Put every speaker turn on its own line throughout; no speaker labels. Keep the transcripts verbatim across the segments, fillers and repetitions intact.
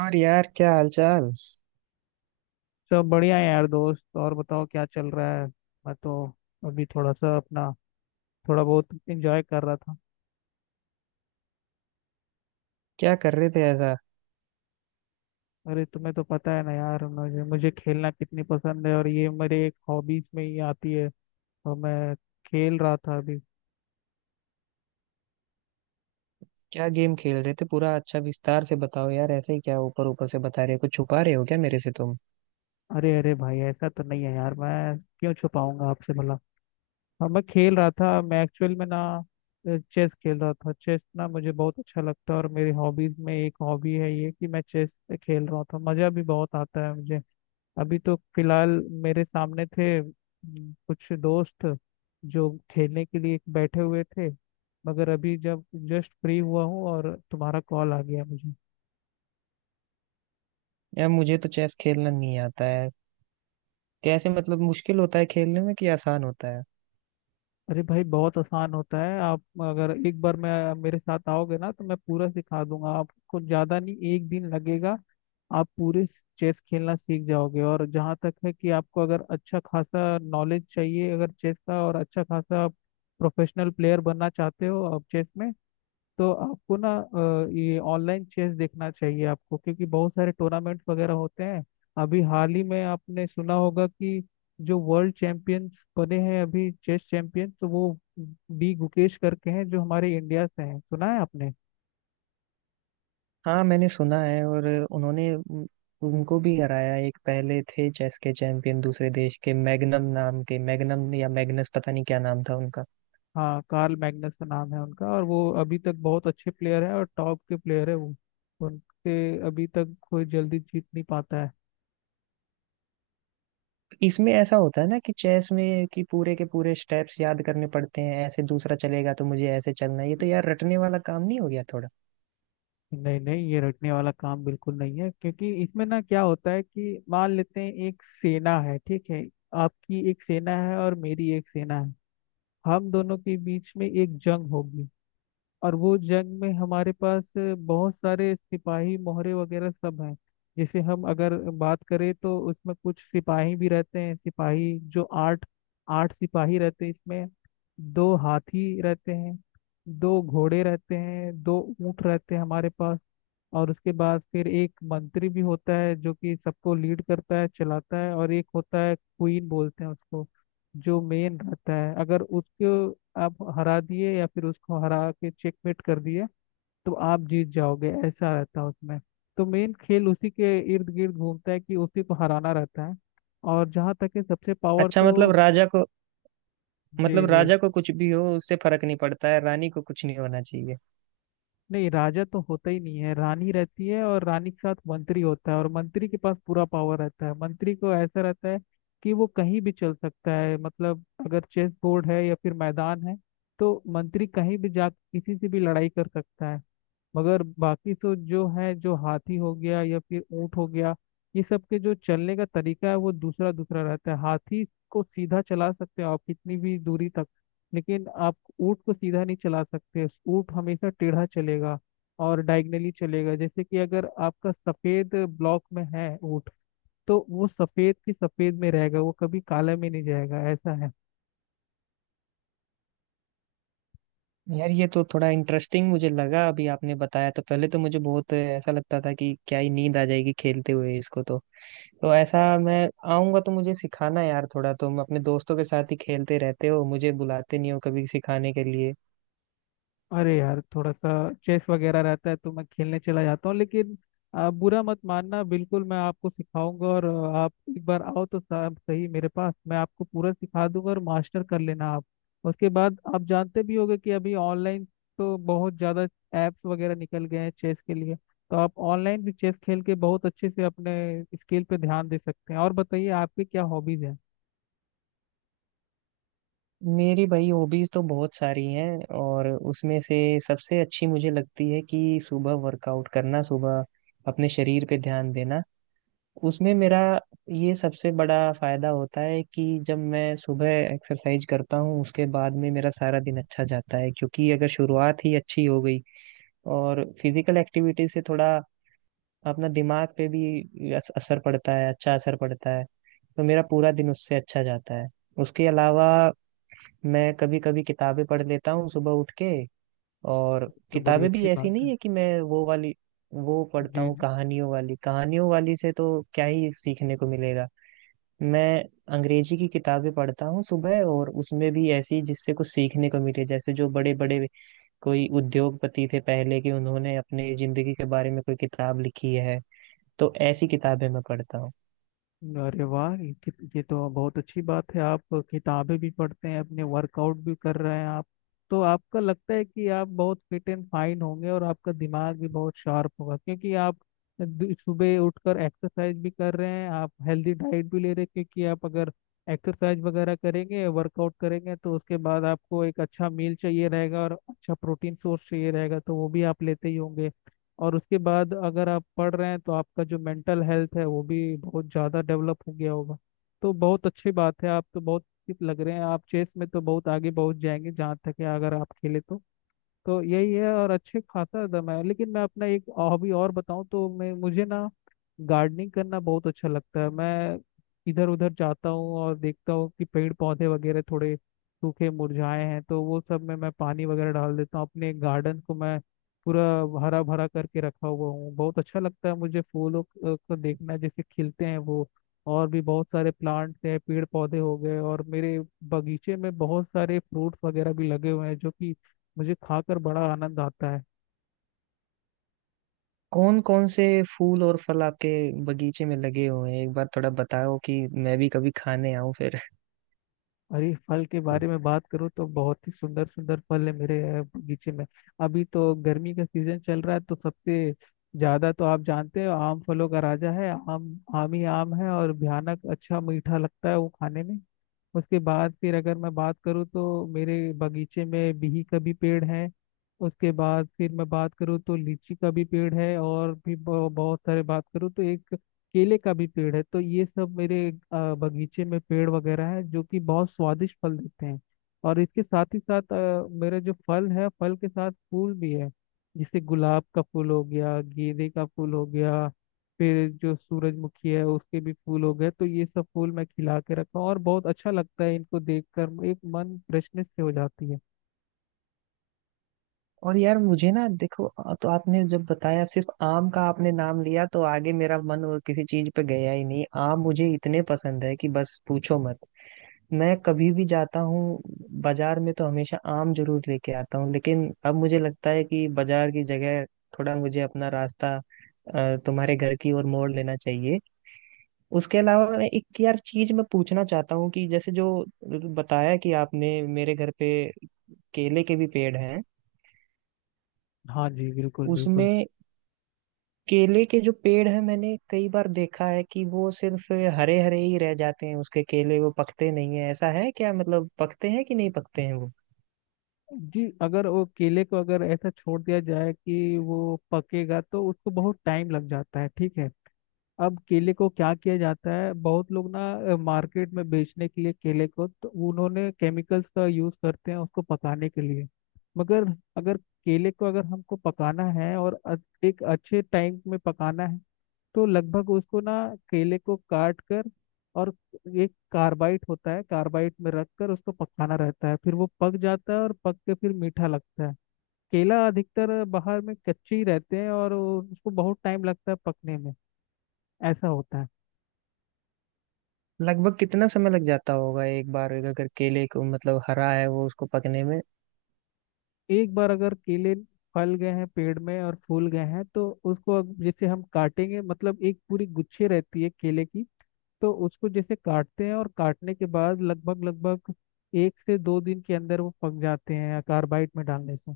और यार, क्या हालचाल?
सब बढ़िया है यार दोस्त। और बताओ क्या चल रहा है। मैं तो अभी थोड़ा सा अपना थोड़ा बहुत एंजॉय कर रहा था।
क्या कर रहे थे ऐसा?
अरे तुम्हें तो पता है ना यार मुझे मुझे खेलना कितनी पसंद है, और ये मेरे एक हॉबीज में ही आती है, और मैं खेल रहा था अभी।
क्या गेम खेल रहे थे? पूरा अच्छा विस्तार से बताओ यार। ऐसे ही क्या ऊपर ऊपर से बता रहे हो? कुछ छुपा रहे हो क्या मेरे से तुम?
अरे अरे भाई ऐसा तो नहीं है यार, मैं क्यों छुपाऊंगा आपसे भला। हाँ, मैं खेल रहा था। मैं एक्चुअल में ना चेस खेल रहा था। चेस ना मुझे बहुत अच्छा लगता है, और मेरी हॉबीज में एक हॉबी है ये कि मैं चेस खेल रहा था। मज़ा भी बहुत आता है मुझे। अभी तो फिलहाल मेरे सामने थे हम्म, कुछ दोस्त जो खेलने के लिए बैठे हुए थे, मगर अभी जब जस्ट फ्री हुआ हूँ और तुम्हारा कॉल आ गया मुझे।
यार, मुझे तो चेस खेलना नहीं आता है। कैसे, मतलब मुश्किल होता है खेलने में कि आसान होता है?
अरे भाई बहुत आसान होता है। आप अगर एक बार मैं मेरे साथ आओगे ना, तो मैं पूरा सिखा दूंगा आपको। ज़्यादा नहीं, एक दिन लगेगा, आप पूरे चेस खेलना सीख जाओगे। और जहाँ तक है कि आपको अगर अच्छा खासा नॉलेज चाहिए अगर चेस का, और अच्छा खासा प्रोफेशनल प्लेयर बनना चाहते हो आप चेस में, तो आपको ना अ, ये ऑनलाइन चेस देखना चाहिए आपको, क्योंकि बहुत सारे टूर्नामेंट वगैरह होते हैं। अभी हाल ही में आपने सुना होगा कि जो वर्ल्ड चैंपियन बने हैं अभी चेस चैंपियन, तो वो डी गुकेश करके हैं जो हमारे इंडिया से हैं। सुना है आपने।
हाँ, मैंने सुना है। और उन्होंने उन- उनको भी हराया। एक पहले थे चेस के चैंपियन दूसरे देश के, मैग्नम नाम के, मैग्नम या मैग्नस, पता नहीं क्या नाम था उनका।
हाँ, कार्ल मैग्नस का नाम है उनका, और वो अभी तक बहुत अच्छे प्लेयर है और टॉप के प्लेयर है वो। उनके अभी तक कोई जल्दी जीत नहीं पाता है।
इसमें ऐसा होता है ना कि चेस में कि पूरे के पूरे स्टेप्स याद करने पड़ते हैं, ऐसे दूसरा चलेगा तो मुझे ऐसे चलना है। ये तो यार रटने वाला काम नहीं हो गया थोड़ा?
नहीं नहीं, ये रटने वाला काम बिल्कुल नहीं है। क्योंकि इसमें ना क्या होता है कि मान लेते हैं एक सेना है, ठीक है। आपकी एक सेना है और मेरी एक सेना है। हम दोनों के बीच में एक जंग होगी, और वो जंग में हमारे पास बहुत सारे सिपाही मोहरे वगैरह सब हैं। जैसे हम अगर बात करें, तो उसमें कुछ सिपाही भी रहते हैं। सिपाही जो आठ आठ सिपाही रहते हैं इसमें। दो हाथी रहते हैं, दो घोड़े रहते हैं, दो ऊंट रहते हैं हमारे पास। और उसके बाद फिर एक मंत्री भी होता है जो कि सबको लीड करता है, चलाता है। और एक होता है क्वीन बोलते हैं उसको, जो मेन रहता है। अगर उसको आप हरा दिए, या फिर उसको हरा के चेकमेट कर दिए, तो आप जीत जाओगे। ऐसा रहता है उसमें। तो मेन खेल उसी के इर्द गिर्द घूमता है, कि उसी को हराना रहता है। और जहाँ तक है सबसे पावर
अच्छा, मतलब
तो।
राजा को,
जी
मतलब
जी,
राजा को कुछ भी हो उससे फर्क नहीं पड़ता है, रानी को कुछ नहीं होना चाहिए?
नहीं राजा तो होता ही नहीं है। रानी रहती है, और रानी के साथ मंत्री होता है, और मंत्री के पास पूरा पावर रहता है। मंत्री को ऐसा रहता है कि वो कहीं भी चल सकता है। मतलब अगर चेस बोर्ड है या फिर मैदान है, तो मंत्री कहीं भी जा किसी से भी लड़ाई कर सकता है। मगर बाकी तो जो है, जो हाथी हो गया या फिर ऊंट हो गया, ये सब के जो चलने का तरीका है वो दूसरा दूसरा रहता है। हाथी को सीधा चला सकते हो आप कितनी भी दूरी तक, लेकिन आप ऊँट को सीधा नहीं चला सकते। ऊँट हमेशा टेढ़ा चलेगा और डायगनली चलेगा। जैसे कि अगर आपका सफेद ब्लॉक में है ऊँट, तो वो सफेद की सफेद में रहेगा, वो कभी काले में नहीं जाएगा। ऐसा है।
यार, ये तो थोड़ा इंटरेस्टिंग मुझे लगा अभी आपने बताया। तो पहले तो मुझे बहुत ऐसा लगता था कि क्या ही नींद आ जाएगी खेलते हुए इसको। तो तो ऐसा, मैं आऊंगा तो मुझे सिखाना यार। थोड़ा तुम अपने दोस्तों के साथ ही खेलते रहते हो, मुझे बुलाते नहीं हो कभी सिखाने के लिए।
अरे यार थोड़ा सा चेस वगैरह रहता है तो मैं खेलने चला जाता हूँ, लेकिन आ, बुरा मत मानना, बिल्कुल मैं आपको सिखाऊंगा। और आ, आप एक बार आओ तो साहब सही मेरे पास, मैं आपको पूरा सिखा दूंगा, और मास्टर कर लेना आप। उसके बाद आप जानते भी होंगे कि अभी ऑनलाइन तो बहुत ज़्यादा ऐप्स वगैरह निकल गए हैं चेस के लिए, तो आप ऑनलाइन भी चेस खेल के बहुत अच्छे से अपने स्किल पे ध्यान दे सकते हैं। और बताइए आपके क्या हॉबीज हैं।
मेरी भाई हॉबीज तो बहुत सारी हैं, और उसमें से सबसे अच्छी मुझे लगती है कि सुबह वर्कआउट करना, सुबह अपने शरीर पे ध्यान देना। उसमें मेरा ये सबसे बड़ा फायदा होता है कि जब मैं सुबह एक्सरसाइज करता हूँ उसके बाद में मेरा सारा दिन अच्छा जाता है, क्योंकि अगर शुरुआत ही अच्छी हो गई और फिजिकल एक्टिविटी से थोड़ा अपना दिमाग पे भी अस- असर पड़ता है, अच्छा असर पड़ता है, तो मेरा पूरा दिन उससे अच्छा जाता है। उसके अलावा मैं कभी कभी किताबें पढ़ लेता हूँ सुबह उठ के। और
तो बड़ी
किताबें भी
अच्छी
ऐसी
बात
नहीं
है।
है कि मैं वो वाली, वो पढ़ता हूँ
जी।
कहानियों वाली। कहानियों वाली से तो क्या ही सीखने को मिलेगा। मैं अंग्रेजी की किताबें पढ़ता हूँ सुबह, और उसमें भी ऐसी जिससे कुछ सीखने को मिले। जैसे जो बड़े बड़े कोई उद्योगपति थे पहले के, उन्होंने अपने जिंदगी के बारे में कोई किताब लिखी है, तो ऐसी किताबें मैं पढ़ता हूँ।
अरे वाह, ये ये तो बहुत अच्छी बात है। आप किताबें भी पढ़ते हैं, अपने वर्कआउट भी कर रहे हैं आप। तो आपका लगता है कि आप बहुत फिट एंड फाइन होंगे, और आपका दिमाग भी बहुत शार्प होगा, क्योंकि आप दु- सुबह उठकर एक्सरसाइज भी कर रहे हैं, आप हेल्दी डाइट भी ले रहे हैं। क्योंकि आप अगर एक्सरसाइज वगैरह करेंगे, वर्कआउट करेंगे, तो उसके बाद आपको एक अच्छा मील चाहिए रहेगा और अच्छा प्रोटीन सोर्स चाहिए रहेगा, तो वो भी आप लेते ही होंगे। और उसके बाद अगर आप पढ़ रहे हैं, तो आपका जो मेंटल हेल्थ है वो भी बहुत ज़्यादा डेवलप हो गया होगा। तो बहुत अच्छी बात है, आप तो बहुत fit लग रहे हैं। आप चेस में तो बहुत आगे पहुंच जाएंगे जहाँ तक है, अगर आप खेले तो। तो यही है। और अच्छे खाता था मैं। लेकिन मैं अपना एक हॉबी और बताऊं तो मैं, मुझे ना गार्डनिंग करना बहुत अच्छा लगता है। मैं इधर उधर जाता हूँ और देखता हूँ कि पेड़ पौधे वगैरह थोड़े सूखे मुरझाए हैं, तो वो सब में मैं पानी वगैरह डाल देता हूँ। अपने गार्डन को मैं पूरा हरा भरा करके रखा हुआ हूँ। बहुत अच्छा लगता है मुझे फूलों को को देखना जैसे खिलते हैं वो। और भी बहुत सारे प्लांट्स हैं, पेड़ पौधे हो गए, और मेरे बगीचे में बहुत सारे फ्रूट्स वगैरह भी लगे हुए हैं जो कि मुझे खाकर बड़ा आनंद आता है।
कौन कौन से फूल और फल आपके बगीचे में लगे हुए हैं, एक बार थोड़ा बताओ कि मैं भी कभी खाने आऊं फिर।
और ये फल के बारे में बात करूँ तो बहुत ही सुंदर सुंदर फल है मेरे अ, बगीचे में। अभी तो गर्मी का सीजन चल रहा है, तो सबसे ज्यादा तो आप जानते हो आम फलों का राजा है। आम आम ही आम है, और भयानक अच्छा मीठा लगता है वो खाने में। उसके बाद फिर अगर मैं बात करूँ, तो मेरे बगीचे में बिही का भी पेड़ है। उसके बाद फिर मैं बात करूँ तो लीची का भी पेड़ है। और भी बहु- बहुत सारे बात करूँ तो एक केले का भी पेड़ है। तो ये सब मेरे अ, बगीचे में पेड़ वगैरह है जो कि बहुत स्वादिष्ट फल देते हैं। और इसके साथ ही साथ अ, मेरे जो फल है, फल के साथ फूल भी है। जैसे गुलाब का फूल हो गया, गेंदे का फूल हो गया, फिर जो सूरजमुखी है उसके भी फूल हो गए। तो ये सब फूल मैं खिला के रखा हूँ, और बहुत अच्छा लगता है इनको देखकर, एक मन फ्रेशनेस से हो जाती है।
और यार, मुझे ना देखो, आ- तो आपने जब बताया सिर्फ आम का आपने नाम लिया तो आगे मेरा मन और किसी चीज पे गया ही नहीं। आम मुझे इतने पसंद है कि बस पूछो मत। मैं कभी भी जाता हूँ बाजार में तो हमेशा आम जरूर लेके आता हूँ, लेकिन अब मुझे लगता है कि बाजार की जगह थोड़ा मुझे अपना रास्ता अ, तुम्हारे घर की ओर मोड़ लेना चाहिए। उसके अलावा मैं एक यार चीज मैं पूछना चाहता हूँ कि जैसे जो बताया कि आपने मेरे घर पे केले के भी पेड़ हैं।
हाँ जी, बिल्कुल बिल्कुल।
उसमें केले के जो पेड़ है मैंने कई बार देखा है कि वो सिर्फ हरे हरे ही रह जाते हैं, उसके केले वो पकते नहीं है, ऐसा है क्या? मतलब पकते हैं कि नहीं पकते हैं वो?
जी, अगर वो केले को अगर ऐसा छोड़ दिया जाए कि वो पकेगा, तो उसको बहुत टाइम लग जाता है, ठीक है। अब केले को क्या किया जाता है, बहुत लोग ना मार्केट में बेचने के लिए केले को, तो उन्होंने केमिकल्स का यूज करते हैं उसको पकाने के लिए। मगर अगर केले को अगर हमको पकाना है, और अ- एक अच्छे टाइम में पकाना है, तो लगभग उसको ना केले को काट कर, और एक कार्बाइट होता है, कार्बाइट में रख कर उसको पकाना रहता है। फिर वो पक जाता है और पक के फिर मीठा लगता है। केला अधिकतर बाहर में कच्चे ही रहते हैं, और वो- उसको बहुत टाइम लगता है पकने में, ऐसा होता है।
लगभग कितना समय लग जाता होगा एक बार अगर केले को, मतलब हरा है वो, उसको पकने में?
एक बार अगर केले फल गए हैं पेड़ में और फूल गए हैं, तो उसको अग- जैसे हम काटेंगे, मतलब एक पूरी गुच्छे रहती है केले की, तो उसको जैसे काटते हैं, और काटने के बाद लगभग लगभग एक से दो दिन के अंदर वो पक जाते हैं कार्बाइड में डालने से।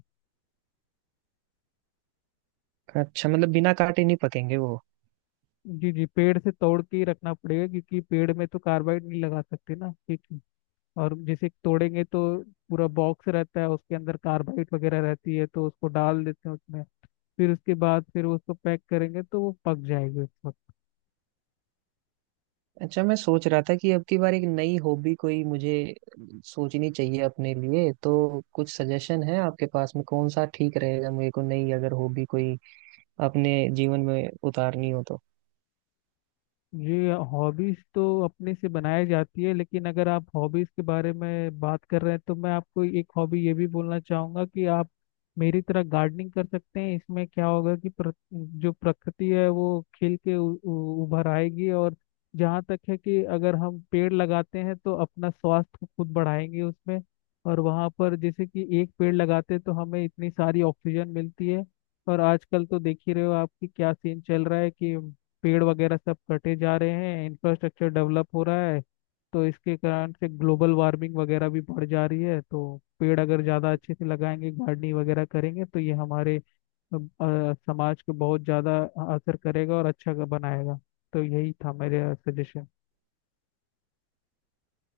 अच्छा, मतलब बिना काटे नहीं पकेंगे वो?
जी जी, पेड़ से तोड़ के ही रखना पड़ेगा, क्योंकि पेड़ में तो कार्बाइड नहीं लगा सकते ना, ठीक है। और जैसे तोड़ेंगे, तो पूरा बॉक्स रहता है, उसके अंदर कार्बाइड वगैरह रहती है, तो उसको डाल देते हैं उसमें। फिर उसके बाद फिर उसको पैक करेंगे, तो वो पक जाएगी उस वक्त।
अच्छा, मैं सोच रहा था कि अब की बार एक नई हॉबी कोई मुझे सोचनी चाहिए अपने लिए। तो कुछ सजेशन है आपके पास में कौन सा ठीक रहेगा मेरे को, नई अगर हॉबी कोई अपने जीवन में उतारनी हो तो?
जी, हॉबीज तो अपने से बनाई जाती है, लेकिन अगर आप हॉबीज के बारे में बात कर रहे हैं, तो मैं आपको एक हॉबी ये भी बोलना चाहूंगा कि आप मेरी तरह गार्डनिंग कर सकते हैं। इसमें क्या होगा कि प्र, जो प्रकृति है वो खिल के उ, उ, उभर आएगी। और जहाँ तक है कि अगर हम पेड़ लगाते हैं, तो अपना स्वास्थ्य को खुद बढ़ाएंगे उसमें। और वहाँ पर जैसे कि एक पेड़ लगाते हैं, तो हमें इतनी सारी ऑक्सीजन मिलती है। और आजकल तो देख ही रहे हो आपकी क्या सीन चल रहा है कि पेड़ वगैरह सब कटे जा रहे हैं, इंफ्रास्ट्रक्चर डेवलप हो रहा है, तो इसके कारण से ग्लोबल वार्मिंग वगैरह भी बढ़ जा रही है। तो पेड़ अगर ज़्यादा अच्छे से लगाएंगे, गार्डनिंग वगैरह करेंगे, तो ये हमारे अ, अ, समाज को बहुत ज़्यादा असर करेगा और अच्छा बनाएगा। तो यही था मेरा सजेशन।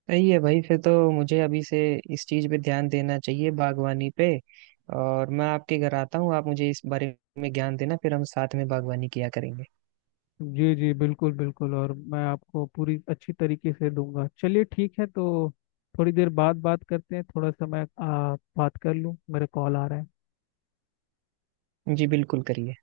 सही है भाई, फिर तो मुझे अभी से इस चीज पे ध्यान देना चाहिए, बागवानी पे। और मैं आपके घर आता हूँ, आप मुझे इस बारे में ज्ञान देना, फिर हम साथ में बागवानी किया करेंगे।
जी जी, बिल्कुल बिल्कुल, और मैं आपको पूरी अच्छी तरीके से दूंगा। चलिए ठीक है तो थोड़ी देर बाद बात करते हैं, थोड़ा सा मैं आ, बात कर लूँ, मेरा कॉल आ रहा है।
जी, बिल्कुल करिए।